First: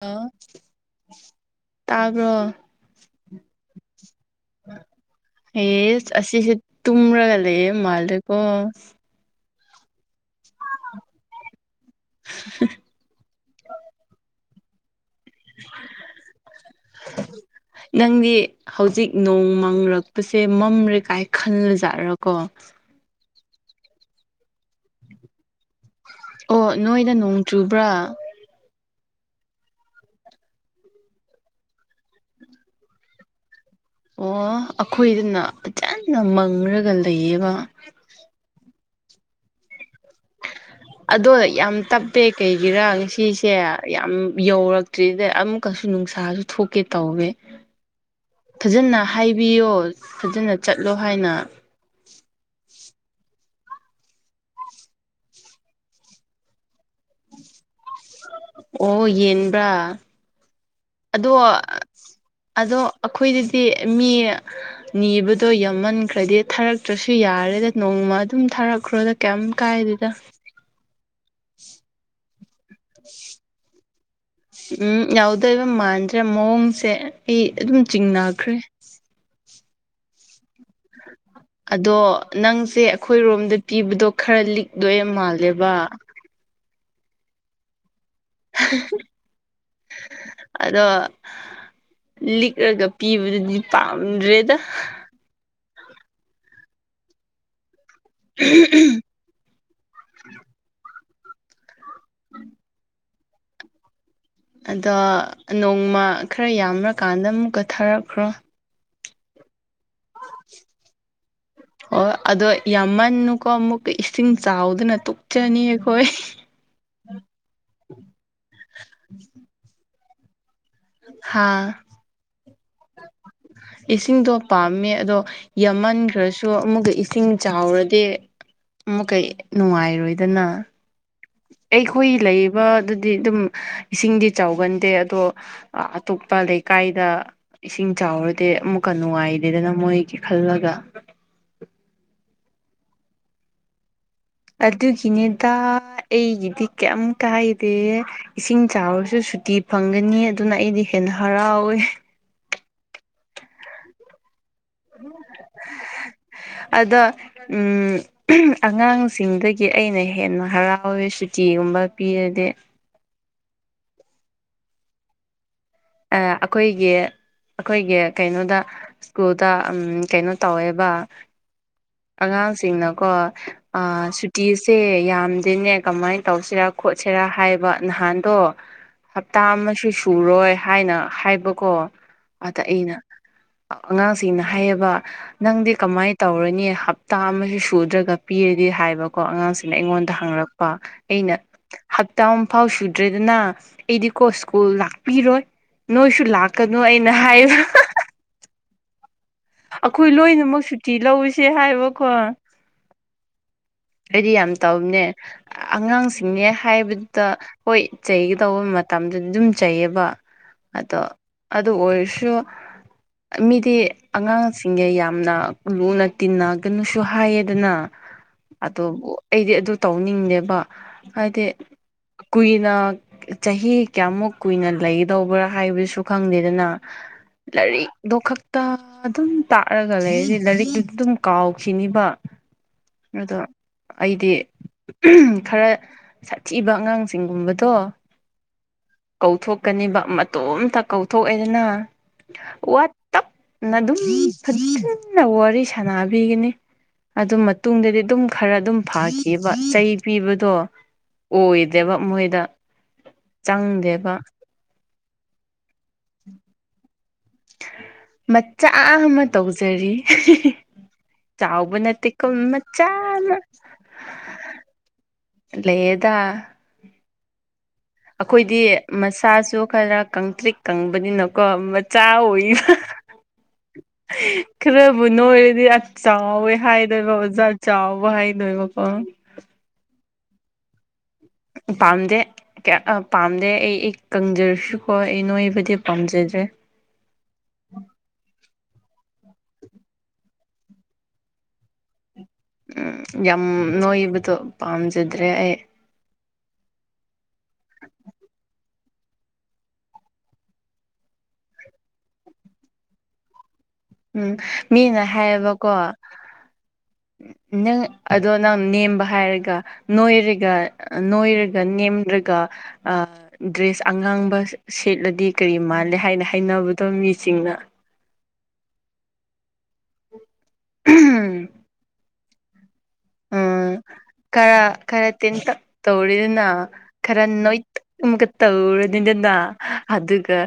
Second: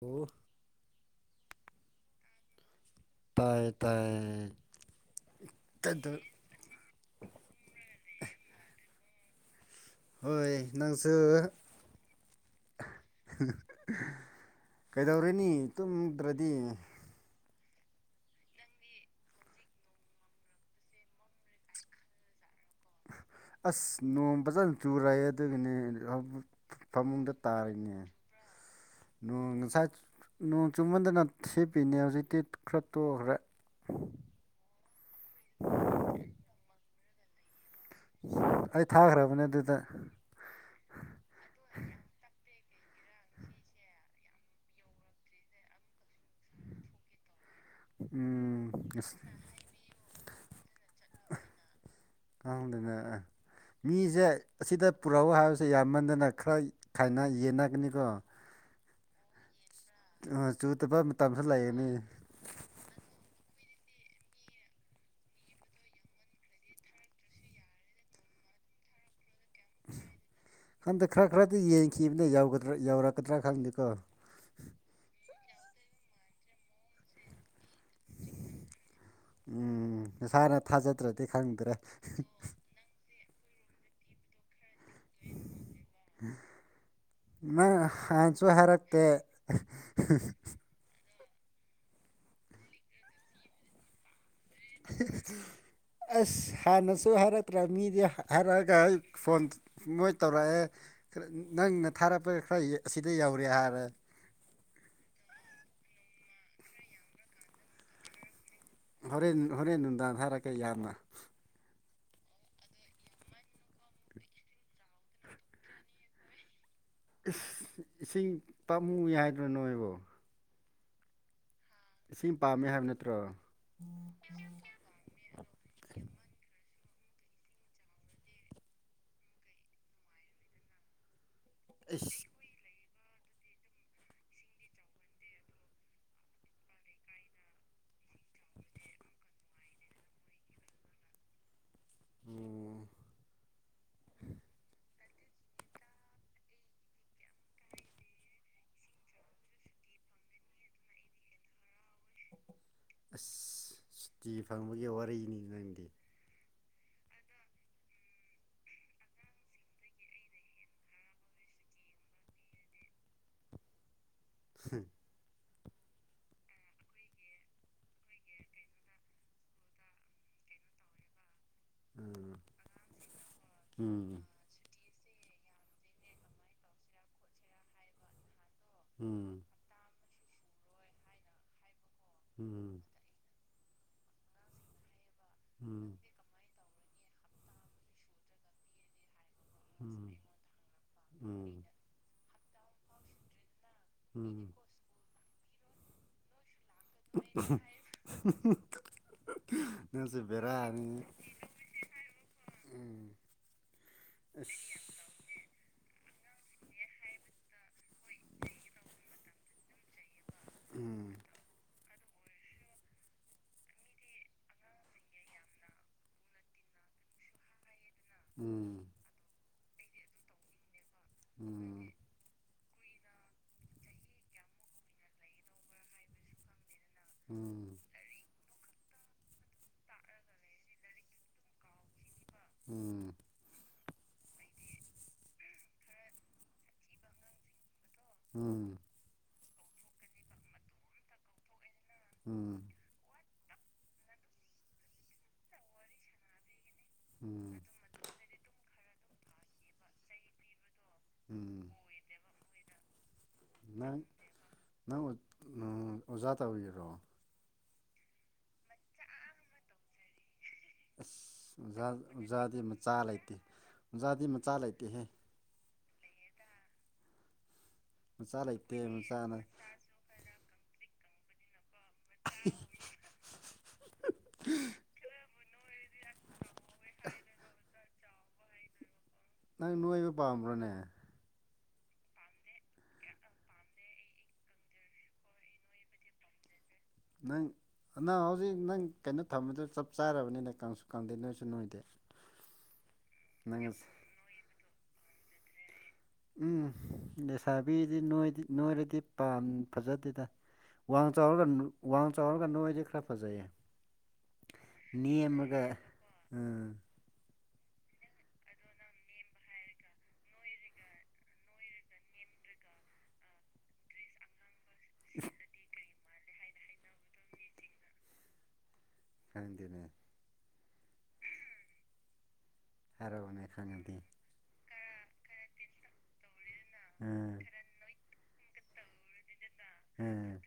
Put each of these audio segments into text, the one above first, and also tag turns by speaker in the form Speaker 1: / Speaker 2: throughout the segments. Speaker 1: ꯑ
Speaker 2: ꯑꯣ
Speaker 1: ꯇꯕ
Speaker 2: ꯇꯥꯏꯌꯦꯦ ꯇꯥꯏꯌꯦ
Speaker 1: ꯍ ꯑꯁꯤꯁꯦ ꯇꯨ꯭ꯔꯥꯒ ꯂꯩꯦ ꯃꯥꯂꯀꯣ
Speaker 2: ꯍꯣꯏ ꯅꯪꯁꯨ ꯀꯩꯗꯧꯔꯅꯤ ꯇꯨꯝꯗ꯭ꯔꯗꯤ
Speaker 1: ꯅꯪꯗꯤ ꯍꯧꯖꯤꯛ ꯅꯣꯡ ꯃꯪꯔꯛꯄꯁꯦ ꯃꯝꯔꯦ ꯀꯥꯏ ꯈꯜꯂꯖꯥꯠꯔꯀꯣ
Speaker 2: ꯑꯁ ꯅꯣꯡꯃꯄꯖ ꯊ ꯔꯌꯦꯠ ꯑꯗꯨꯅꯦ
Speaker 1: ꯑꯣ ꯅꯣꯏꯗ
Speaker 2: ꯐꯃꯨꯡꯗ
Speaker 1: ꯅꯣꯡ ꯆꯨꯕ꯭ꯔꯥ
Speaker 2: ꯇꯥꯔꯤꯅꯦ ꯣꯡ ꯉꯁꯥꯏ ꯅꯣꯡ ꯆꯨꯝꯃꯟꯗꯅ ꯁꯦꯞꯄꯤꯅꯦ ꯍꯧꯖꯤꯛꯇꯤ ꯈꯔ ꯇꯣꯛꯈ꯭ꯔꯦ
Speaker 1: ꯑꯣ ꯑꯩꯈꯣꯏꯗꯅ ꯐꯖꯅ ꯃꯪꯔꯒ ꯂꯩꯌꯦꯕ
Speaker 2: ꯑꯩ ꯊꯥꯈ꯭ꯔꯕꯅꯦ ꯑꯗꯨꯗ
Speaker 1: ꯑꯗꯣ ꯌꯥꯝ ꯇꯞꯦ ꯑꯩ ꯏꯔꯥꯡ ꯁꯤꯁꯦ ꯌꯥꯝ ꯌꯧꯔꯛꯇ꯭ꯔꯤꯗ ꯑꯃꯨꯛꯀꯁꯨ ꯅꯨꯡꯁꯥꯁꯨ ꯊꯣꯛꯀꯦ ꯇꯧꯋꯦ
Speaker 2: ꯎꯝ
Speaker 1: ꯐꯖꯅ
Speaker 2: ꯑꯁ
Speaker 1: ꯍꯥꯏꯕꯤꯌꯣ ꯐꯖꯅ ꯆꯠꯂꯣ ꯍꯥꯏꯅ
Speaker 2: ꯈꯪꯗꯅ ꯃꯤꯁꯦ ꯑꯁꯤꯗ ꯄꯨꯔꯛꯎ ꯍꯥꯏꯕꯁꯦ ꯌꯥꯝꯃꯟꯗꯅ ꯈꯔ ꯈꯥꯏꯅ ꯌꯦꯟꯅꯒꯅꯤꯀꯣ
Speaker 1: ꯑꯣ ꯌꯦꯟꯕ꯭ꯔꯥ
Speaker 2: ꯑ
Speaker 1: ꯑꯗꯣ ꯑꯗꯣ ꯑꯩꯈꯣꯏꯗꯤ ꯁꯤ ꯃꯤ ꯅꯤꯕꯗꯣ ꯌꯥꯝꯝꯃꯟꯈ꯭ꯔꯗꯤ ꯊꯥꯔꯛꯇ꯭ꯔꯁꯨ ꯌꯥꯔꯦꯗ ꯅꯣꯡꯃ ꯑꯗꯨꯝ ꯊꯥꯔꯛꯈ꯭ꯔꯣꯗ ꯀꯩꯝ ꯀꯥꯏꯗꯦꯗ
Speaker 2: ꯈꯪꯗꯦ ꯈꯔ ꯈꯔꯗꯤ ꯌꯦꯡꯈꯤꯕꯅꯒꯗ꯭ꯔꯥ ꯌꯧꯔꯛꯀꯗ꯭ꯔꯥ ꯈꯪꯗꯦꯀꯣ
Speaker 1: ꯎꯝ ꯌꯥꯎꯗꯣꯏꯕ ꯃꯥꯟꯗ꯭ꯔꯦ ꯃꯑꯣꯡꯁꯦ ꯑꯩ ꯑꯗꯨꯝ ꯆꯤꯡꯅꯈ꯭ꯔꯦ
Speaker 2: ꯎꯝ ꯁꯥꯔ
Speaker 1: ꯑꯗꯣ ꯅꯪꯁꯦ ꯑꯩꯈꯣꯏꯔꯣꯝꯗ ꯄꯤꯕꯗꯣ ꯈꯔ ꯂꯤꯛ ꯗꯌꯦ ꯃꯥꯜꯂꯦꯕ
Speaker 2: ꯅꯪ ꯑꯥꯟꯅꯁꯨ ꯍꯥꯏꯔꯛꯇꯦ
Speaker 1: ꯑꯗꯣ ꯂꯤꯛꯂꯒ ꯄꯤꯕꯗꯨꯗꯤ ꯄꯥꯝꯗ꯭ꯔꯦꯗ
Speaker 2: ꯑꯁ ꯍꯥꯥ ꯅꯁꯣ ꯍꯥꯏꯔꯠꯇ꯭ꯔꯥꯃꯤ ꯍꯥꯏꯔꯛꯑꯒ ꯑꯩ ꯐꯣꯟ ꯃꯣꯏ ꯇꯧꯔꯛꯑꯦ ꯅꯪꯅ ꯊꯥꯔꯛꯄ ꯈꯔ ꯑꯁꯤꯗ ꯌꯧꯔꯦ ꯍꯥꯏꯔꯦ
Speaker 1: ꯑꯗ ꯅꯣꯡꯃ ꯈꯔ ꯌꯥꯝ꯭ꯔꯀꯥꯟꯗ ꯑꯃꯨꯛꯀ ꯊꯥꯔꯛꯈ꯭ꯔꯣ
Speaker 2: ꯍꯣꯔꯦꯟ ꯍꯣꯔꯦꯟ ꯅꯨꯡꯗꯥꯡ ꯊꯥꯔꯛꯀꯦ ꯌꯥꯝꯅ
Speaker 1: ꯑꯣ ꯑꯗꯣ ꯌꯥꯝꯃꯟꯅꯨꯀꯣ ꯑꯃꯨꯛꯀ ꯏꯁꯤꯡ ꯆꯥꯎꯗꯅ ꯇꯣꯛꯨꯞꯆꯅꯤ ꯑꯩꯈꯣꯏ
Speaker 2: ꯏꯁ ꯏꯁꯤꯡ ꯇꯝꯃꯨꯏ ꯍꯥꯏꯗ꯭ꯔꯣ ꯅꯣꯏꯕꯣ
Speaker 1: ꯍꯥꯥ
Speaker 2: ꯁꯤꯝ
Speaker 1: ꯏꯁꯤꯡꯗꯣ ꯄꯥꯝꯃꯦ ꯑꯗꯣ ꯌꯥꯝꯃꯟꯈ꯭ꯔꯁꯨ ꯑꯃꯨꯛꯀ ꯏꯁꯤꯡ ꯆꯥꯎꯔꯗꯤ ꯑꯃꯨꯛꯀꯩ ꯅꯨꯡꯉꯥꯏꯔꯣꯏꯗꯅ ꯑꯩꯈꯣꯏ
Speaker 2: ꯑꯩꯁ
Speaker 1: ꯂꯩꯕ ꯗꯤ ꯑꯗꯨꯝ ꯏꯁꯤꯡꯗꯤ ꯆꯥꯎꯒꯟꯗꯦ ꯑꯗꯣ ꯑꯇꯣꯞꯄ ꯂꯩꯀꯥꯏꯗ ꯏꯁꯤꯡ ꯆ ꯆꯥꯎꯔꯗꯤꯦ ꯑꯃꯨꯛꯀ ꯅꯨꯡꯉꯥꯏꯗꯦꯗꯅ ꯃꯣꯏꯒꯤ ꯈꯜꯂꯒ
Speaker 2: ꯑꯣ [inaudible]
Speaker 1: ꯑꯗꯨꯒꯤꯅꯦꯗ ꯑꯩꯒꯤꯗꯤ ꯀꯩꯝ ꯀꯥꯏꯗꯦ ꯏꯁꯤꯡ ꯆꯥꯎꯔꯁꯨ ꯁꯨꯇꯤ ꯐꯪꯒꯅꯤ ꯑꯗꯨꯅ ꯑꯩꯗꯤ ꯍꯦꯟꯅ ꯍꯔꯥꯎꯋꯦ
Speaker 2: ꯑ ꯁꯇꯤꯐ
Speaker 1: ꯑꯗ ꯑꯉꯥꯡꯁꯤꯡꯗꯒꯤ ꯑꯩꯅ ꯍꯦꯟꯅ ꯍꯔꯥꯎꯋꯦ ꯁꯨꯇꯤꯒꯨꯝꯕ ꯕ ꯄꯤꯔꯗ
Speaker 2: ꯎꯝ
Speaker 1: ꯑ ꯑꯩꯈꯣꯏꯒꯤ ꯑꯩꯈꯣꯏꯒꯤ ꯀꯩꯅꯣꯗ ꯁ꯭ꯀꯨꯜꯗ ꯀꯩꯅꯣ ꯇꯧꯋꯦꯕ
Speaker 2: ꯎꯝ
Speaker 1: ꯑꯉꯥꯡꯁꯤꯡꯅꯀꯣ
Speaker 2: ꯎꯝ
Speaker 1: ꯁꯨꯇꯤꯁꯦ ꯌꯥꯝꯗ꯭ꯔꯤꯅꯦ ꯀꯃꯥꯏꯅ ꯇꯧꯁꯤꯔꯥ ꯈꯣꯠꯁꯤꯔꯥ ꯍꯥꯏꯕ ꯅꯍꯥꯟꯗꯣ ꯍꯞꯇꯥ
Speaker 2: ꯎꯝ
Speaker 1: ꯑꯃꯁꯨ ꯁꯨꯔꯣꯏ ꯍꯥꯏꯅ ꯍꯥꯏꯕꯀꯣ ꯑꯗ ꯑꯩꯅ
Speaker 2: ꯎꯝ
Speaker 1: ꯑꯉꯥꯡꯁꯤꯡꯅ ꯍꯥꯏꯌꯦꯕ ꯅꯪꯗꯤ ꯀꯃꯥꯏꯅ ꯇꯧꯔꯅꯤ ꯍꯞꯇꯥ ꯑꯃꯁꯨ ꯁꯨꯗ꯭ꯔꯒ ꯄꯤꯔꯗꯤ ꯍꯥꯏꯕ ꯀꯣ ꯑꯉꯥꯡꯁꯤꯅ
Speaker 2: ꯎꯝ
Speaker 1: ꯑꯩꯉꯣꯟꯗ
Speaker 2: ꯎꯝ
Speaker 1: ꯍꯥꯡꯉꯛꯄ ꯑꯩꯅ
Speaker 2: ꯎꯝ
Speaker 1: ꯍꯞꯇꯥ ꯑꯃꯨ ꯐꯥꯎ ꯁꯨꯗ꯭ꯔꯦꯗꯅ ꯑꯩꯗꯤꯀꯣ
Speaker 2: ꯎꯝ
Speaker 1: ꯁ꯭ꯀꯨꯜ ꯂꯥꯛꯄꯤꯔꯣꯏ ꯅꯣꯏꯁꯨ ꯂꯥꯛ ꯀꯩꯅꯣ ꯑꯩꯅ ꯍꯥꯏ ꯑꯩꯈꯣꯏ
Speaker 2: ꯅꯪꯁꯨ
Speaker 1: ꯂꯣꯏꯅꯃꯛ ꯁꯨꯇꯤ
Speaker 2: ꯕꯦꯔꯥꯅꯤ
Speaker 1: ꯂꯧꯨꯁꯦ ꯍꯥꯏꯕꯀꯣ
Speaker 2: ꯎꯝ
Speaker 1: ꯑꯩꯗꯤ ꯌꯥꯝ
Speaker 2: ꯑꯁ
Speaker 1: ꯇꯧꯅꯦ ꯑꯉꯥꯡꯁ ꯆꯤꯡꯉꯦ ꯍꯥꯏꯕꯗꯨꯗ ꯍꯣꯏ ꯆꯩꯒꯗꯧꯕ ꯃꯇꯝꯗꯨꯗꯤ ꯑꯗꯨꯝ ꯆꯩꯌꯦꯕ ꯑꯗꯣ
Speaker 2: ꯎꯝ
Speaker 1: ꯑꯗꯨ ꯑꯣꯏꯔꯁꯨ ꯃꯤꯗꯤ ꯑꯉꯥꯡꯁꯤꯡꯒ ꯌꯥꯝꯅ ꯂꯨꯅ ꯇꯤꯟꯅꯒꯅꯨꯁꯨ ꯍꯥꯏꯌꯦꯗꯅ
Speaker 2: ꯎꯝ
Speaker 1: ꯑꯗꯨꯕꯨ ꯑꯩꯗꯤ ꯑꯗꯨ ꯇꯧꯅꯤꯡꯅꯦꯕ ꯍꯥꯏꯗꯤ
Speaker 2: ꯎꯝ
Speaker 1: ꯀꯨꯏ ꯅ ꯆꯍꯤ ꯀꯌꯥꯃꯨꯛ ꯀꯨꯏꯅ ꯂꯩꯒꯗꯧꯕ꯭ꯔꯥ ꯍꯥꯏꯕꯗꯨꯁꯨ ꯈꯪꯗꯦꯗꯅ
Speaker 2: ꯎꯝ
Speaker 1: ꯂꯔꯤ ꯗꯨ ꯈꯛꯇ ꯑꯗꯨꯝ ꯇꯥꯛꯑꯒ ꯂꯩꯁꯦ ꯂꯥꯏꯔꯤꯛꯇꯨꯗ ꯑꯗꯨꯝ ꯀꯥꯎꯈꯤꯅꯤꯕ
Speaker 2: ꯎꯝ
Speaker 1: ꯑꯗꯣ ꯑꯩꯗꯤ ꯈꯔ ꯁꯥꯊꯤꯕ ꯑꯉꯥꯡꯁꯤꯡꯒꯨꯝꯕꯗꯣ
Speaker 2: ꯎꯝ
Speaker 1: ꯀꯧꯊꯣꯛꯀꯅꯤꯕ ꯃꯇꯣꯝꯇ ꯀꯧꯊꯣꯛꯑꯦꯗꯅ
Speaker 2: ꯎꯝ
Speaker 1: ꯋꯥ ꯇꯞ ꯅ ꯑꯗꯨꯝ ꯐꯖꯟꯅ ꯋꯥꯔꯤ ꯁꯥꯟꯅꯕꯤꯒꯅꯤ ꯑꯗꯨ
Speaker 2: ꯎꯝ
Speaker 1: ꯃꯇꯨꯡꯗꯗꯤ ꯑꯗꯨꯝ ꯈꯔ ꯑꯗꯨꯝ ꯐꯥꯈꯤꯕꯈꯤꯕ ꯆꯩ ꯄꯤꯕꯗꯣ
Speaker 2: ꯎꯝ
Speaker 1: ꯑꯣꯏꯗꯦꯕ ꯃꯣꯏꯗ
Speaker 2: ꯅꯪ
Speaker 1: ꯆꯪꯗꯦꯕ
Speaker 2: ꯅꯪ ꯑꯣꯖꯥ ꯇꯧꯔꯤꯔꯣ
Speaker 1: ꯃꯆꯥ ꯑꯃ ꯇꯧꯖꯔꯤ
Speaker 2: ꯑꯁ
Speaker 1: ꯆꯥꯎꯕ
Speaker 2: ꯑꯣꯖꯥ
Speaker 1: ꯅꯠꯇꯦꯀꯣ
Speaker 2: ꯑꯣꯖꯥꯗꯤ ꯃꯆꯥ ꯂꯩꯇꯦ
Speaker 1: ꯑꯃ
Speaker 2: ꯑꯣꯖꯥꯗꯤ ꯃꯆꯥ ꯂꯩꯇꯦꯍꯦ
Speaker 1: ꯂꯩꯗꯥ
Speaker 2: ꯃꯆꯥ
Speaker 1: ꯑꯩꯈꯣꯏꯗꯤ
Speaker 2: ꯂꯩꯇꯦ ꯃꯆꯥꯅ
Speaker 1: ꯃꯁꯥꯁꯨ ꯈꯔ ꯀꯪꯇ꯭ꯔꯤꯛ ꯀꯪꯕꯅꯤꯅꯀꯣ ꯆꯥꯔ ꯈꯔꯕꯨ ꯅꯣꯏꯔ ꯗꯤ ꯆꯥꯎꯋꯦ ꯍꯥꯏꯗꯣꯏꯕ ꯑꯣꯖꯥ ꯆꯥꯎꯕ ꯍꯥꯏꯗꯣꯏꯕꯀꯣ
Speaker 2: ꯅꯪ ꯅꯣꯡꯉꯕ ꯄꯥꯝꯕ꯭ꯔꯣꯅꯦ
Speaker 1: ꯄꯥꯝꯗꯦ ꯄꯥꯝꯗꯦ ꯑꯩ ꯑꯩ ꯀꯪꯖꯔꯁꯨꯀꯣ ꯑꯩ ꯅꯣꯏꯕꯨꯗꯤ ꯄꯥꯝꯖꯗ ꯦ [unintelligible]
Speaker 2: ꯅꯪ ꯅꯪ ꯍꯧꯖꯤꯛ ꯅꯪ ꯀꯩꯅꯣ ꯊꯝꯕꯗꯨ ꯆꯞ ꯆꯥꯔꯕꯅꯤꯅ ꯀꯪꯁꯨ ꯀꯪꯗꯦ ꯅꯣꯏꯁꯨ ꯅꯣꯏꯗꯦ
Speaker 1: ꯎꯝ ꯌꯥꯝ
Speaker 2: ꯅꯪ
Speaker 1: ꯅꯣꯏꯕꯗꯣ ꯄꯥꯝꯖꯗ꯭ꯔꯦ ꯑꯩ
Speaker 2: ꯎꯝ ꯂꯩꯁꯥꯕꯤꯗꯤꯗꯤ ꯅꯣꯏꯔꯗꯤ ꯄꯥꯝ ꯐꯖꯗꯦꯗ ꯋꯥꯡꯅ ꯆꯥꯎꯔꯒ ꯋꯥꯅ ꯆꯥꯎꯔꯒꯅꯨ ꯑꯩꯁꯦ ꯈꯔ ꯐꯖꯩꯑꯌꯦ
Speaker 1: ꯎꯝ ꯃꯤꯅ ꯍꯥꯏꯌꯦꯕꯀꯣ
Speaker 2: ꯎꯝ
Speaker 1: ꯅꯪ ꯑꯗꯣ ꯅꯪ ꯅꯦꯝꯕ ꯍꯥꯏꯔꯒ ꯅꯣꯏꯔꯒ ꯅꯣꯏꯔꯒ ꯅꯦꯝꯗ꯭ꯔꯒ ꯑ ꯗ꯭ꯔꯦꯁ ꯑꯉꯥꯡꯕ ꯁꯦꯠꯂꯗꯤ ꯀꯔꯤ ꯃꯥꯜꯂꯦ ꯍꯥꯏꯅ ꯍꯥꯏꯅꯕꯗꯣ ꯃꯤꯁꯤꯡꯅ
Speaker 2: ꯀꯗꯅꯦ
Speaker 1: ꯎꯝ
Speaker 2: ꯍꯥꯏꯔꯥꯎ ꯃꯅꯦ
Speaker 1: ꯎꯝ
Speaker 2: ꯈꯪꯉꯗꯤ
Speaker 1: ꯈꯔ ꯈꯔ ꯇꯦꯟꯇꯛ ꯇꯧꯔꯤꯗꯅ ꯈꯔ
Speaker 2: ꯎꯝ
Speaker 1: ꯅꯣꯏ ꯑꯃꯨꯛꯀ ꯇꯧꯔꯅꯤꯗꯅ ꯑꯗꯨꯒ
Speaker 2: ꯎꯝ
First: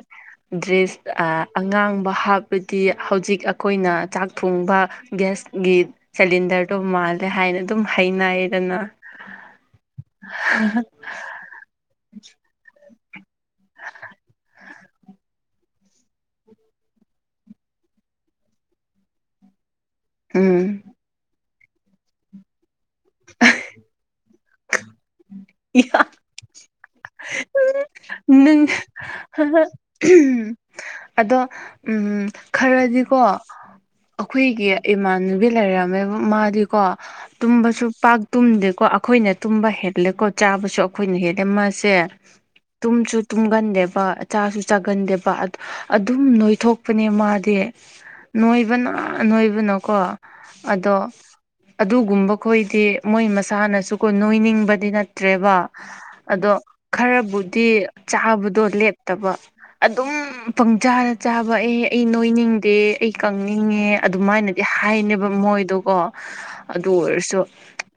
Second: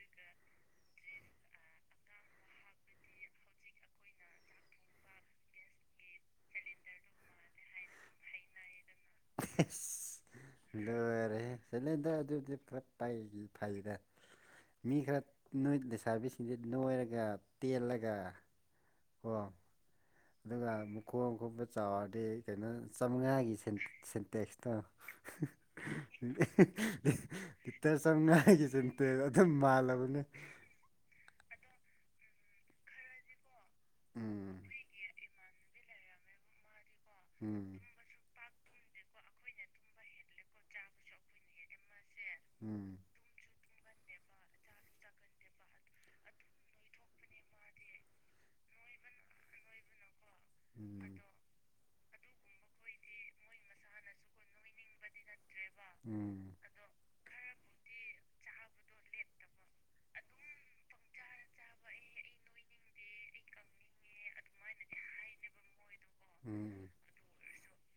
Speaker 1: ꯗ꯭ꯔꯦꯁ ꯑꯉꯥꯡꯕ ꯍꯥꯞꯄꯗꯤ ꯍꯧꯖꯤꯛ ꯑꯩꯈꯣꯏꯅ ꯆꯥꯛ ꯊꯣꯡꯕ ꯒ꯭ꯌꯥꯁ ꯒꯤ ꯁꯤꯂꯤꯟꯗꯔꯗꯣ ꯃꯥꯜꯂꯦ ꯍꯥꯏꯅ ꯑꯗꯨꯝ ꯍꯩꯅꯩꯗꯅ
Speaker 2: ꯗꯣꯏꯔꯦ ꯆꯂꯗ ꯑꯗꯨ ꯄꯥꯏꯒꯤ ꯐꯥꯏꯗ ꯃꯤ ꯈꯔ ꯅꯣꯏ ꯂꯩꯁꯥꯕꯤꯁꯤꯡꯁꯤ ꯅꯣꯏꯔꯒ ꯇꯦꯜꯂꯒ ꯀꯣ
Speaker 1: ꯎꯝ
Speaker 2: ꯑꯗꯨꯒ ꯃꯈꯨꯣꯡ ꯈꯣꯠꯄ ꯆꯥꯎꯔꯗꯤ ꯀꯩꯅꯣ ꯆꯥꯃꯉꯥꯒꯤ ꯁꯤꯟ ꯟ ꯇꯦꯁꯇꯣ
Speaker 1: ꯪ
Speaker 2: ꯃꯥꯜꯂꯕꯅꯦ
Speaker 1: ꯑꯗꯣ ꯎꯝ ꯈꯔꯗꯤꯀꯣ
Speaker 2: ꯎꯝ
Speaker 1: ꯑꯩꯈꯣꯏꯒꯤ ꯏꯃꯥꯟꯅꯕꯤ ꯂꯩꯔꯝꯃꯦꯕ ꯃꯥꯗꯤ ꯀꯣ
Speaker 2: ꯎꯝ
Speaker 1: ꯇꯨꯝꯕꯁꯨ ꯄꯥꯛ ꯇꯨꯝꯗꯦꯀꯣ ꯑꯩꯈꯣꯏꯅ ꯇꯨꯝꯕ ꯍꯦꯜꯂꯦꯀꯣ ꯆꯥꯕꯁꯨ ꯑꯩꯈꯣꯏꯅ ꯍꯦꯜꯂꯦ ꯃꯥꯁꯦ
Speaker 2: ꯎꯝ
Speaker 1: ꯇꯨꯝꯁꯨ ꯇꯨꯝꯒꯟꯗꯦꯕꯆꯥꯥꯁꯨ ꯆꯥꯒꯟꯗꯦꯕ ꯑꯗꯨꯝ ꯅꯣꯏꯊꯣꯛꯄꯅꯦ ꯃꯥꯗꯤ ꯅꯣꯏꯕꯅ ꯅꯣꯏꯕꯅꯣꯀꯣ ꯑꯗꯣ ꯑꯗꯨꯒꯨꯝꯕ ꯈꯣꯏꯗꯤ ꯃꯣꯏ ꯃꯁꯥꯅꯁꯨꯀꯣ ꯅꯣꯏꯅꯤꯡꯕꯗꯤ ꯅꯠꯇ꯭ꯔꯦꯕ ꯑꯗꯣ
Speaker 2: ꯎꯝ
Speaker 1: ꯈꯔꯕꯨ ꯆꯥꯕꯗꯣ ꯂꯦꯠꯇꯕ ꯑꯗꯨꯝ ꯄꯪꯆꯥꯥꯔ ꯆꯥꯕ ꯑꯦ ꯑꯩ ꯅꯣꯏꯅꯤꯡ ꯈꯪꯗꯦ ꯑꯩ ꯀꯪꯅꯤꯡꯉꯦ ꯑꯗꯨꯃꯥꯏꯅꯗꯤ ꯍꯥꯏꯅꯦꯕ ꯃꯣꯏꯗꯣꯀꯣ
Speaker 2: ꯎꯝ
Speaker 1: ꯑꯗꯨ ꯑꯣꯏꯔꯁꯨ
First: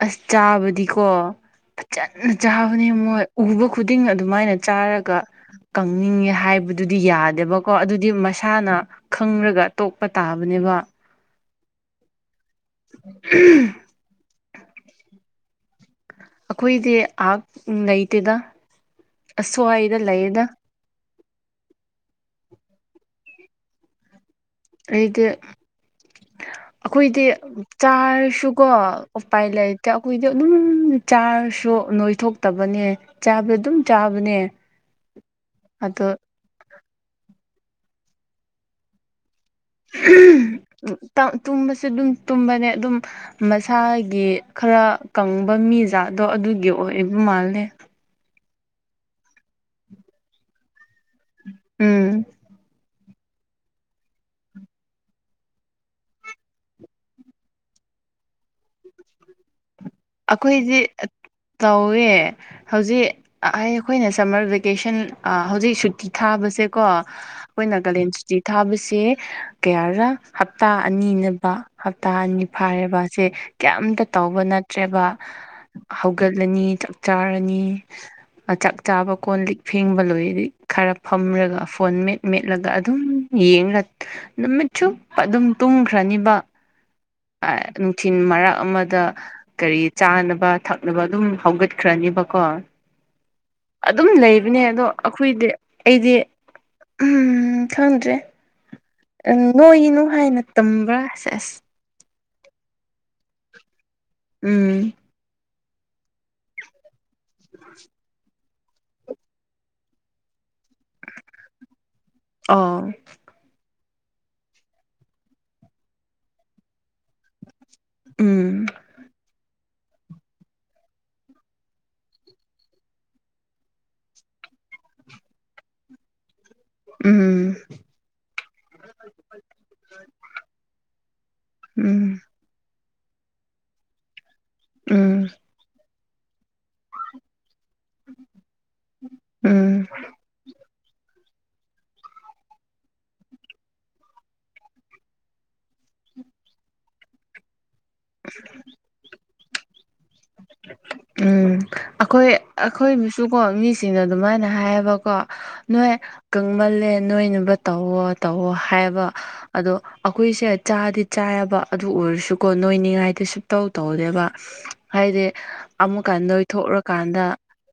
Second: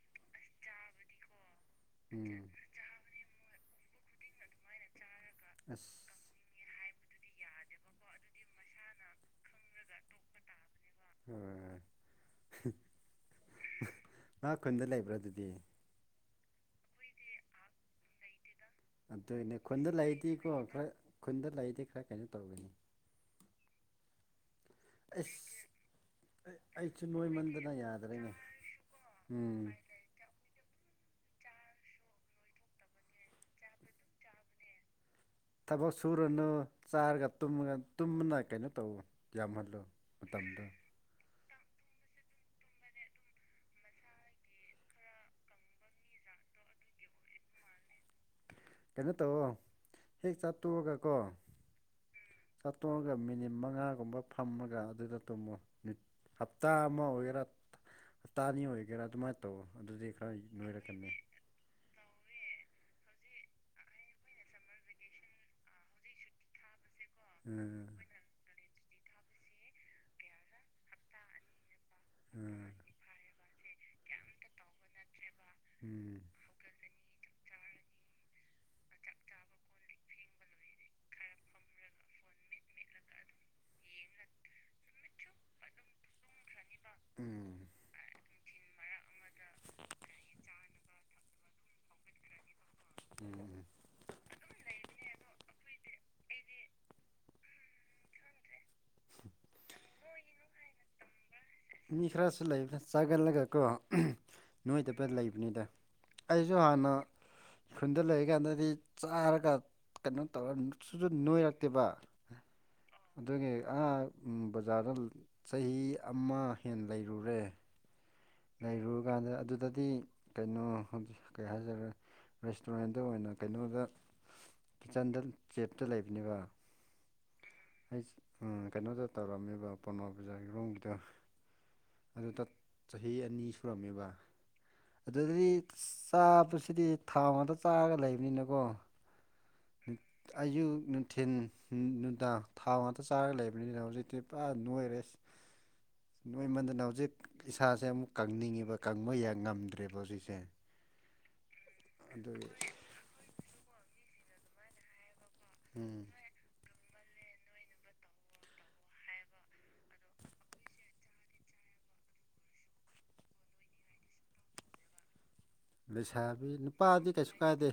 Speaker 1: ꯑꯁ ꯆꯥꯕꯗꯤꯀꯣ ꯆꯟꯅ
Speaker 2: ꯎꯝ
Speaker 1: ꯆꯥꯕꯅꯦ ꯃꯣꯏ ꯎꯕ ꯈꯨꯗꯤꯡ ꯑꯗꯨꯃꯥꯏꯅ ꯆꯥꯔꯒ
Speaker 2: ꯑꯁ
Speaker 1: ꯀꯪꯅꯤꯡꯉꯦ ꯍꯥꯏꯕꯗꯤ ꯑꯗꯨꯗꯤ ꯌꯥꯗꯦꯕꯀꯣ ꯑꯗꯨꯗꯤ ꯃꯁꯥꯅ ꯈꯪꯔꯒ ꯇꯣꯛꯄ ꯇꯥꯕꯅꯦꯕ
Speaker 2: ꯍꯣꯏ
Speaker 1: [inaudible]
Speaker 2: ꯉ ꯈꯨꯟꯗ ꯂꯩꯕ꯭ꯔꯥ ꯑꯗꯨꯗꯤ
Speaker 1: ꯑꯩꯈꯣꯏꯗꯤ ꯑꯥꯛ ꯂꯩꯇꯦꯗ
Speaker 2: ꯑꯗꯨ ꯑꯗꯨ ꯏꯅꯦ ꯈꯨꯗ
Speaker 1: ꯑꯁ꯭ꯋꯥꯏꯗ ꯂꯩꯌꯦꯗ
Speaker 2: ꯂꯥꯏꯇꯀꯣꯈ ꯈꯨꯟꯗ ꯂꯩꯗꯤꯦ ꯈꯔ ꯀꯩꯅꯣ ꯇꯧꯒꯅꯤ
Speaker 1: ꯑꯩꯒꯤ
Speaker 2: ꯑꯩꯁ ꯑꯩꯁꯨ
Speaker 1: ꯑꯩꯈꯣꯏꯗꯤ
Speaker 2: ꯅꯣꯏꯃꯟꯗꯅ ꯌꯥꯗ꯭ꯔꯦꯅꯦ
Speaker 1: ꯆꯥꯔꯁꯨꯀꯣ ꯎꯄꯥꯏ
Speaker 2: ꯎꯝ
Speaker 1: ꯂꯩꯇꯦ ꯑꯩꯈꯣꯏꯗꯤ ꯑꯗꯨꯝ ꯆꯥꯔꯁꯨ ꯅꯣꯏꯊꯣꯛꯇꯕꯅꯦ ꯆꯥꯕꯗ ꯑꯗꯨꯝ ꯆꯥꯕꯅꯦ
Speaker 2: ꯊꯕꯛ
Speaker 1: ꯑꯗꯣ
Speaker 2: ꯁꯨꯔꯅꯨ ꯆꯥꯔꯒ ꯇꯃꯒ ꯇꯨꯝꯕꯅ ꯀꯩꯅꯣ ꯇꯧ ꯌꯥꯝꯍꯜꯂꯨ ꯃꯇꯝꯗ
Speaker 1: ꯇꯨꯝꯕꯁꯦ ꯑꯗꯨꯝ ꯇꯨꯝꯕꯅꯦ ꯑꯗꯨꯝ ꯃꯁꯥꯒꯤ ꯈꯔ ꯀꯪꯕ ꯃꯤꯖꯥꯠ ꯑꯗꯣ ꯑꯗꯨꯒꯤ ꯑꯣꯏ ꯑꯩꯕ ꯃꯥꯜꯂꯦ
Speaker 2: ꯀꯩꯅꯣ ꯇꯧꯔꯣ ꯍꯦꯛ ꯆꯥꯠꯇꯣꯛꯑꯒ ꯀꯣ
Speaker 1: ꯎꯝ
Speaker 2: ꯆꯥꯠꯇꯣꯡꯉꯒ ꯑꯗꯨꯒ ꯃꯤꯅꯤꯠ ꯃꯉꯥꯒꯨꯝꯕ ꯐꯝꯃꯒ ꯑꯗꯨꯗ ꯇꯨꯝꯃꯨ ꯍꯞꯇꯥ ꯑꯃ ꯑꯣꯏꯒꯦꯔꯥ ꯇꯥꯅꯤ ꯑꯣꯏꯒꯦꯔ ꯑꯗꯨꯃꯥꯏꯠꯇꯧ
Speaker 1: ꯑꯩꯈꯣꯏꯁꯦ ꯇꯧꯋꯦ ꯍꯧꯖꯤꯛ ꯑꯩꯈꯣꯏꯅ ꯁꯝꯃꯔ ꯚꯦꯀꯦꯁꯟ ꯍꯧꯖꯤꯛ ꯁꯨꯇꯤ ꯊꯥꯕꯁꯦꯀꯣ ꯑꯩꯈꯣꯏ
Speaker 2: ꯎꯝ
Speaker 1: ꯅꯥꯒꯥꯂꯦꯟ ꯁꯨꯇꯤ ꯊꯥꯕꯁꯦ ꯀꯌꯥꯔ ꯍꯞꯇꯥ ꯑꯅꯤꯅꯕ ꯍꯞꯇꯥ ꯑꯅꯤ
Speaker 2: ꯎꯝ
Speaker 1: ꯐꯥꯦꯕꯁꯦ ꯀꯌꯥꯝꯇ ꯇꯧꯕ ꯅꯠꯇ꯭ꯔꯦꯕ
Speaker 2: ꯎꯝ
Speaker 1: ꯍꯧꯒꯠꯂꯅꯤ ꯆꯥꯛ ꯆꯥꯔꯅꯤ ꯆꯥꯛ ꯆꯥꯕ ꯀꯣꯟ ꯂꯤꯛ ꯐꯦꯡꯕ ꯂꯣꯏ ꯈꯔ ꯐꯝꯔꯒ ꯐꯣꯟ ꯃꯦꯠ ꯃꯦꯠꯂꯒ ꯑꯗꯨꯝ ꯌꯦꯒ ꯅꯨꯃꯤꯠ ꯆꯨꯞ ꯑꯗꯨꯝ ꯇꯨꯝꯈ꯭ꯔꯅꯤꯕ
Speaker 2: ꯎꯝ
Speaker 1: ꯅꯨꯡꯊꯤꯜ ꯃꯔꯛ ꯑꯃꯗ ꯀꯔꯤ ꯆꯥꯅꯕ ꯊꯛꯅꯕ ꯑꯗꯨꯝ ꯍꯧꯒꯠꯈ꯭ꯔꯅꯦꯕꯀꯣ ꯑꯗꯨꯝ ꯂꯩ ꯅꯦ ꯑꯗꯣ ꯑꯩꯈꯣꯏꯗꯤ ꯑꯩꯗꯤ ꯎ ꯈꯪꯗ꯭ꯔꯦ ꯎ ꯅꯣꯏꯅꯨ ꯍꯥꯏꯅ ꯇꯝꯕ꯭ꯔꯁ ꯑꯁ
Speaker 2: ꯃꯤꯅꯤ ꯈꯔꯁꯨ ꯂꯩꯕ ꯆꯥꯒꯜꯂꯒꯀꯣ
Speaker 1: ꯎꯝ
Speaker 2: ꯅꯣꯏꯗ ꯄ ꯂꯩꯕꯅꯤꯗ ꯑꯩꯁꯨ ꯍꯥꯟꯅ ꯈꯨꯟꯗ ꯂꯩꯔꯤꯀꯥꯟꯗꯗꯤ ꯆꯥꯔꯒ ꯀꯩꯅꯣ ꯇꯧꯔ ꯁꯨꯁꯨ ꯅꯣꯏꯔꯛꯇꯦꯕ
Speaker 1: ꯑꯣ
Speaker 2: ꯑꯗꯨꯒꯤ ꯎ ꯕꯖꯥꯔꯗ ꯆꯍꯤ ꯑꯃ ꯍꯦ ꯂꯩꯔꯨꯔꯦ
Speaker 1: ꯎꯝ
Speaker 2: ꯂꯩꯔꯨꯔꯀꯥꯟꯗ ꯑꯗꯨꯗ ꯗꯤ ꯀꯩꯅꯣ ꯍꯧꯛ ꯀꯩ ꯍꯥꯏꯖꯔꯦ ꯔꯦꯁꯇꯨꯔꯦꯟꯗ ꯑꯣꯏꯅ ꯀꯩꯅꯣꯗ ꯀꯤꯠꯆꯟꯗ ꯆꯦꯞꯇ ꯂꯩꯕꯅꯦꯕ
Speaker 1: ꯎꯝ
Speaker 2: ꯑꯩ ꯀꯩꯅꯣꯗ ꯇꯧꯔꯝꯃꯦꯕ ꯄꯣꯔꯃ ꯕꯖꯥꯔꯒꯤ ꯔꯣꯝꯒꯤꯗ
Speaker 1: ꯎꯝ
Speaker 2: ꯑꯗꯨ ꯆꯍꯤ ꯑꯅꯤ ꯁꯨꯔꯝꯃꯦꯕ
Speaker 1: ꯎꯝ
Speaker 2: ꯑꯗꯨꯗꯤ ꯆꯥ ꯁꯤꯗꯤ ꯊꯥ ꯉꯗ ꯆꯥꯔꯒ ꯂꯩꯕꯅꯤꯅꯀꯣ
Speaker 1: ꯎꯝ
Speaker 2: ꯑꯩꯁꯨ ꯅꯨꯡꯊꯤꯟ ꯅꯨꯡꯗꯥꯡ ꯊꯥꯎ ꯉꯥꯛꯇ ꯆꯥꯔꯒ ꯂꯩꯕꯅꯤꯅ ꯍꯧꯖꯤꯛꯇꯤ ꯄꯨꯔꯥ ꯅꯣꯏꯔꯦ ꯅꯣꯏꯃꯟꯗꯅ ꯍꯧꯖꯤꯛ ꯏꯁꯥꯁꯦ ꯑꯃꯨꯛ ꯀꯪꯅꯤꯡꯉꯤꯕ ꯀꯪꯕ ꯌꯥꯏ ꯉꯝꯗ꯭ꯔꯦꯕ ꯍꯧꯖꯤꯛꯁꯦ
Speaker 1: ꯎꯝ ꯑꯩꯈꯣꯏ
Speaker 2: ꯑꯗꯨꯒꯤ
Speaker 1: ꯑꯩꯈꯣꯏꯕꯨꯁꯨꯀꯣ ꯃꯤꯁꯤꯡꯅ ꯑꯗꯨꯃꯥꯏꯅ ꯍꯥꯏꯌꯦꯕꯀꯣ ꯅꯣꯏꯣꯏꯦ
Speaker 2: ꯎꯝ
Speaker 1: ꯀꯪꯃꯜꯦ ꯅꯣꯏꯅꯕ ꯇꯧꯋꯣ ꯇꯧꯋꯣ ꯍꯥꯏꯕ ꯑꯗꯣ ꯑꯩꯈꯣꯏꯁꯦ ꯆꯥꯗꯤ ꯆꯥꯏꯕ ꯑꯗꯨ ꯑꯣꯏꯔꯁꯨꯀꯣ ꯅꯣꯏꯅꯤꯡꯉꯥꯏꯗꯤ ꯁꯨꯇꯧ ꯇꯧꯗꯦꯕ ꯍꯥꯏꯗꯤ ꯑꯃꯨꯛꯀ
Speaker 2: ꯂꯩꯁꯥꯕꯤ ꯅꯨꯄꯥꯗꯤ ꯀꯩꯁꯨ
Speaker 1: ꯅꯣꯏꯊꯣꯛꯔꯀꯥꯟꯗ
Speaker 2: ꯀꯥꯏꯗꯦ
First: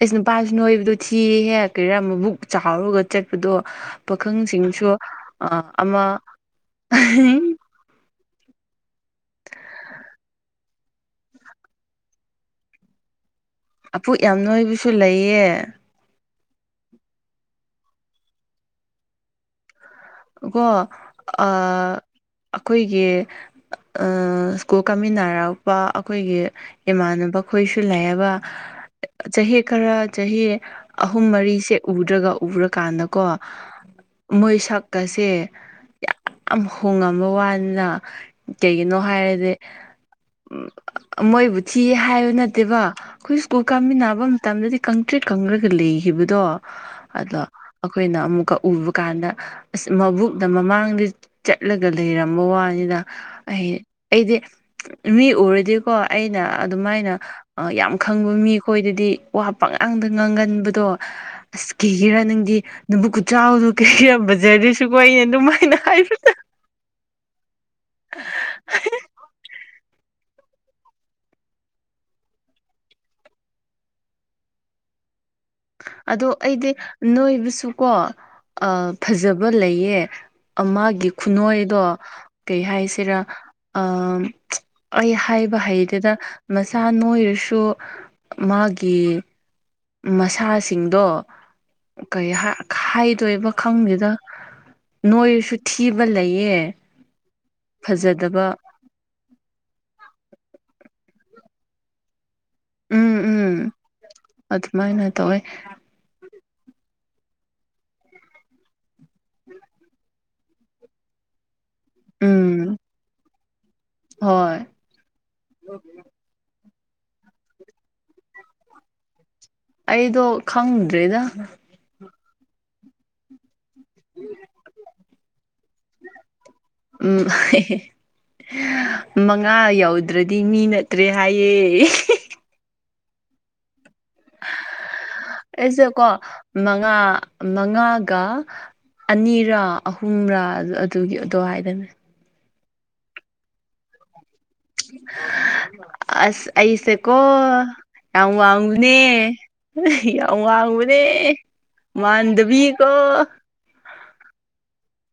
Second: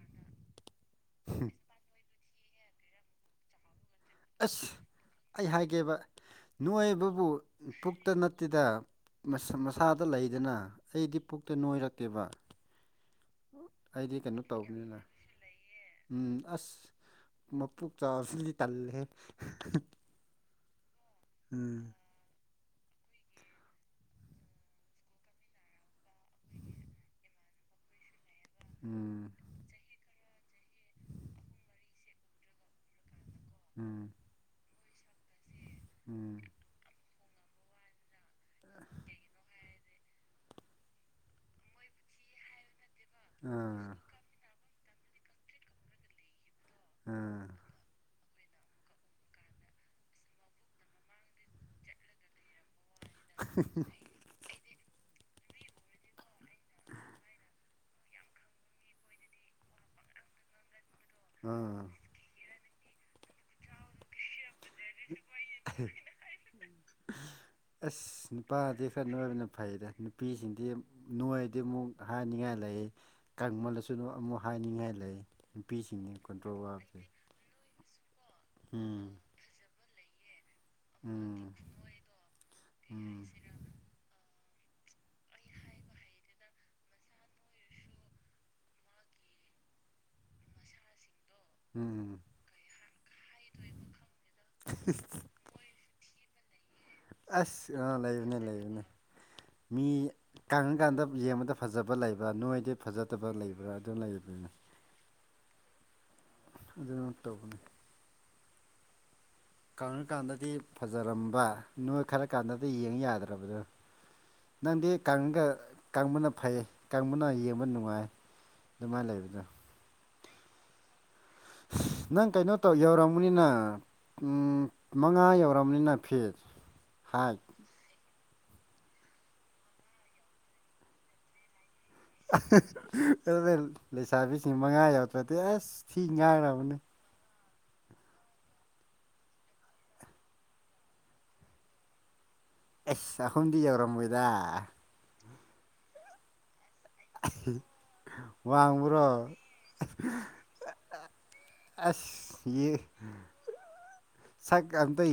Speaker 1: ꯑꯩꯁ ꯅꯨꯄꯥꯁꯨ ꯅꯣꯏꯕꯗꯣ ꯊꯤꯍꯦ ꯀꯔꯤꯔꯥ ꯃꯕꯨꯛ ꯆꯥꯎꯔꯒ ꯆꯠꯄꯗꯣ
Speaker 2: ꯑꯁ
Speaker 1: ꯄꯥꯈꯪꯁꯤꯡꯁꯨ
Speaker 2: ꯑꯩ ꯍꯥꯏꯒꯦꯕ
Speaker 1: ꯑꯃ
Speaker 2: ꯇꯗ ꯃꯁꯥꯗ ꯂꯩꯗꯅ ꯑꯩꯗꯤ ꯄꯨꯛꯇ ꯅꯣꯏꯔꯛꯀꯦꯕ
Speaker 1: ꯑꯄꯨꯛ ꯌꯥꯝ ꯅꯣꯏꯕꯁꯨ ꯂꯩꯌꯦ
Speaker 2: ꯎꯝ ꯑꯁ ꯃꯄꯣꯛ ꯆꯥꯁꯨꯗꯤ ꯇꯜꯂꯦ
Speaker 1: ꯑꯣꯣ
Speaker 2: ꯎꯝ
Speaker 1: ꯑꯩꯈꯣꯏꯒꯤ ꯁ꯭ꯀꯨꯜ ꯀꯥꯃꯤꯟꯅꯔꯛꯄ ꯑꯩꯈꯣꯏꯒꯤ ꯏꯃꯥꯟꯅꯕ ꯑꯩꯈꯣꯏꯁꯨ ꯂꯩꯥꯏꯑꯕ
Speaker 2: ꯎꯝ
Speaker 1: ꯆꯍꯤ ꯈꯔ ꯆꯍꯤ ꯑꯍꯨꯝ ꯃꯔꯤꯁꯦ ꯎꯗ꯭ꯔꯒ ꯎꯔꯀꯥꯟꯗꯀꯣ
Speaker 2: ꯎꯝ
Speaker 1: ꯃꯣꯏꯁꯛꯀꯁꯦ
Speaker 2: ꯎꯝ
Speaker 1: ꯌꯥꯝ ꯍꯣꯡꯉꯝ ꯅꯝꯕ ꯋꯥꯟꯅ ꯀꯩꯒꯤꯅꯣ ꯍꯥꯏꯔꯗꯤ ꯃꯣꯏꯕꯨ ꯊꯤꯌꯦ ꯍꯥꯏꯌꯨ ꯅꯠꯇꯦꯕ ꯑꯩꯈꯣꯏ ꯁ꯭ꯀꯨꯜ
Speaker 2: ꯑꯥ
Speaker 1: ꯀꯥꯃꯤꯟꯅꯕ ꯃꯇꯝꯗꯗꯤ ꯀꯪꯀ꯭ꯔꯦꯠ ꯀꯪ꯭ꯔꯒ ꯂꯩꯈꯤꯕꯗꯣ ꯑꯗꯣ
Speaker 2: ꯑꯥ
Speaker 1: ꯑꯩꯈꯣꯏꯅ ꯑꯃꯨꯛꯀ ꯎꯕ ꯀꯥꯟꯗ ꯑꯁ ꯃꯕꯨꯛꯅ ꯃꯃꯥꯡꯗ ꯆꯠꯂꯒ ꯂꯩꯔꯝꯕ ꯋꯥꯅꯤꯅ ꯑꯩ ꯑꯩꯗꯦ ꯃꯤ ꯎꯔꯗꯤꯀꯣ ꯑꯩꯅ ꯑꯗꯨꯃꯥꯏꯅ ꯌꯥꯝ ꯈꯪꯕ ꯃꯤꯈꯣꯏꯗꯗꯤ ꯋꯥꯄꯉ ꯇꯥꯡꯗ ꯉꯥꯡꯒꯟꯕꯗꯣ ꯑꯁ
Speaker 2: ꯑꯥ
Speaker 1: ꯀꯦꯒꯤꯔꯥ ꯅꯪꯗꯤ ꯅꯕꯨꯀꯆꯗꯣ ꯀꯩ ꯌꯥꯝ ꯖꯔ ꯁꯨꯒꯅꯦ ꯑꯗꯨꯃꯥꯏꯅ ꯍꯥꯏꯕꯗ
Speaker 2: ꯑꯁ ꯅꯨꯄꯥꯗꯤ ꯈꯔ ꯅꯣꯏꯕꯅ ꯐꯩꯗ ꯅꯨꯄꯤꯁꯤꯡ ꯍꯥꯏ ꯅꯣꯏꯗꯤ ꯑꯃꯨꯛ ꯍꯥꯏꯅꯤꯡꯉꯥꯏ ꯂꯩ ꯀꯕꯜꯗꯁꯨ ꯑꯃꯨꯛ ꯍꯥꯏꯅꯤꯡꯉꯥꯏ ꯂꯩ ꯅꯨꯄꯤꯁꯤꯡꯅꯤ
Speaker 1: ꯑꯗꯣ
Speaker 2: ꯀꯟꯇ꯭ꯔꯣꯜ
Speaker 1: ꯑꯩꯗꯤ
Speaker 2: ꯋꯥꯕꯁꯦ
Speaker 1: ꯅꯣꯏꯕꯨꯁꯨꯀꯣ
Speaker 2: ꯎꯝ
Speaker 1: ꯐꯖꯕ ꯂꯩꯌꯦ ꯃꯥꯒꯤ
Speaker 2: ꯎꯝ
Speaker 1: ꯈꯨꯅꯏꯗꯣ ꯀꯩ ꯍꯥꯏꯁꯤꯔꯥ
Speaker 2: ꯎꯝ
Speaker 1: ꯑ ꯑꯩ ꯍꯥꯏꯕ ꯍꯩꯗꯨꯅ ꯃꯁꯥ ꯅꯣꯏꯔꯁꯨ ꯃꯥꯒꯤ ꯃꯁꯥꯁꯤꯡꯗꯣ
Speaker 2: ꯎꯝ
Speaker 1: ꯀꯩ ꯍꯥꯏꯗꯣꯏꯕ ꯈꯪꯗꯦꯗ ꯅꯣꯏꯔꯁꯨ ꯊꯤ ꯀꯤꯕ ꯂꯩꯌꯦ
Speaker 2: ꯑꯁ ꯑ ꯂꯩꯕꯨꯅꯦ
Speaker 1: ꯐꯖꯗꯕ
Speaker 2: ꯂꯩꯔꯨꯅꯦ ꯃꯤ ꯀꯪꯉꯀꯥꯟꯗ ꯌꯦꯡꯕꯗ ꯐꯖꯕ ꯂꯩꯕ ꯑ ꯅꯣꯏꯗꯤ
Speaker 1: ꯎꯝ
Speaker 2: ꯐꯖꯗꯕ ꯂꯩꯕ꯭ꯔꯥ ꯑꯗꯨꯝ ꯂꯩꯗꯨꯅꯤ
Speaker 1: ꯇꯋ
Speaker 2: ꯑꯗꯨ ꯃꯍꯄꯅꯦ ꯀꯔ ꯀꯥꯟꯗꯗꯤ ꯐꯖꯔꯝꯕ ꯅꯣꯏ ꯈꯔ ꯀꯥꯟꯗꯗꯤ
Speaker 1: ꯎꯝ
Speaker 2: ꯌꯦꯡ ꯌꯥꯗ꯭ꯔꯕꯗꯣ
Speaker 1: ꯍꯣꯏ
Speaker 2: ꯅꯪꯗꯤꯒ ꯀꯥꯡꯪꯕꯅ ꯐꯩ ꯀꯪꯕꯅ ꯌꯦꯡꯕ ꯅꯨꯡꯉꯥꯏ ꯑꯗꯨꯃꯥꯏꯅ ꯂꯩꯕꯗꯣ
Speaker 1: ꯑꯩꯗꯣ ꯈꯪꯗ꯭ꯔꯦꯗ
Speaker 2: ꯅꯪ ꯀꯩꯅꯣ ꯇꯧ ꯌꯧꯔꯃꯅꯤꯅ ꯃꯉꯥ ꯌꯧꯔꯝ ꯀꯝꯅꯤꯅ ꯐꯦꯠ
Speaker 1: ꯎꯝ
Speaker 2: ꯍꯥꯏ
Speaker 1: ꯃꯉꯥ ꯌꯥꯎꯗ꯭ꯔꯗꯤ ꯃꯤ ꯅꯠꯇ꯭ꯔꯦ ꯍꯥꯏꯌꯦꯦ
Speaker 2: ꯑꯗꯨꯗ ꯂꯩꯁꯥꯕꯤꯁꯤꯡ ꯃꯉꯥ ꯌꯥꯎꯗ꯭ꯔꯗꯤ ꯑꯁ
Speaker 1: ꯑꯩꯁꯦ
Speaker 2: ꯊꯤ
Speaker 1: ꯀꯣ
Speaker 2: ꯉꯥꯏꯔꯕꯅꯦ
Speaker 1: ꯃꯉꯥ ꯃꯉꯥꯒ ꯑꯅꯤꯔꯥ ꯑꯍꯨꯝꯔꯥ ꯑꯗꯨꯒꯤ ꯑꯗꯨꯗꯣ ꯍꯥꯏꯗꯅꯦ
Speaker 2: ꯑꯦꯁ ꯍꯟ ꯌꯎꯔ ꯃꯣꯏꯗ
Speaker 1: ꯑꯁ ꯑꯩꯁꯦ ꯀꯣ ꯌꯥꯝ ꯋꯥꯡꯕꯅꯦ
Speaker 2: ꯋꯥꯡꯕ꯭ꯔꯣ
Speaker 1: ꯌꯥꯝ ꯋꯥꯡꯕꯅꯦ ꯃꯗꯕꯤ ꯀꯣ
Speaker 2: ꯁꯥꯏ ꯑꯇ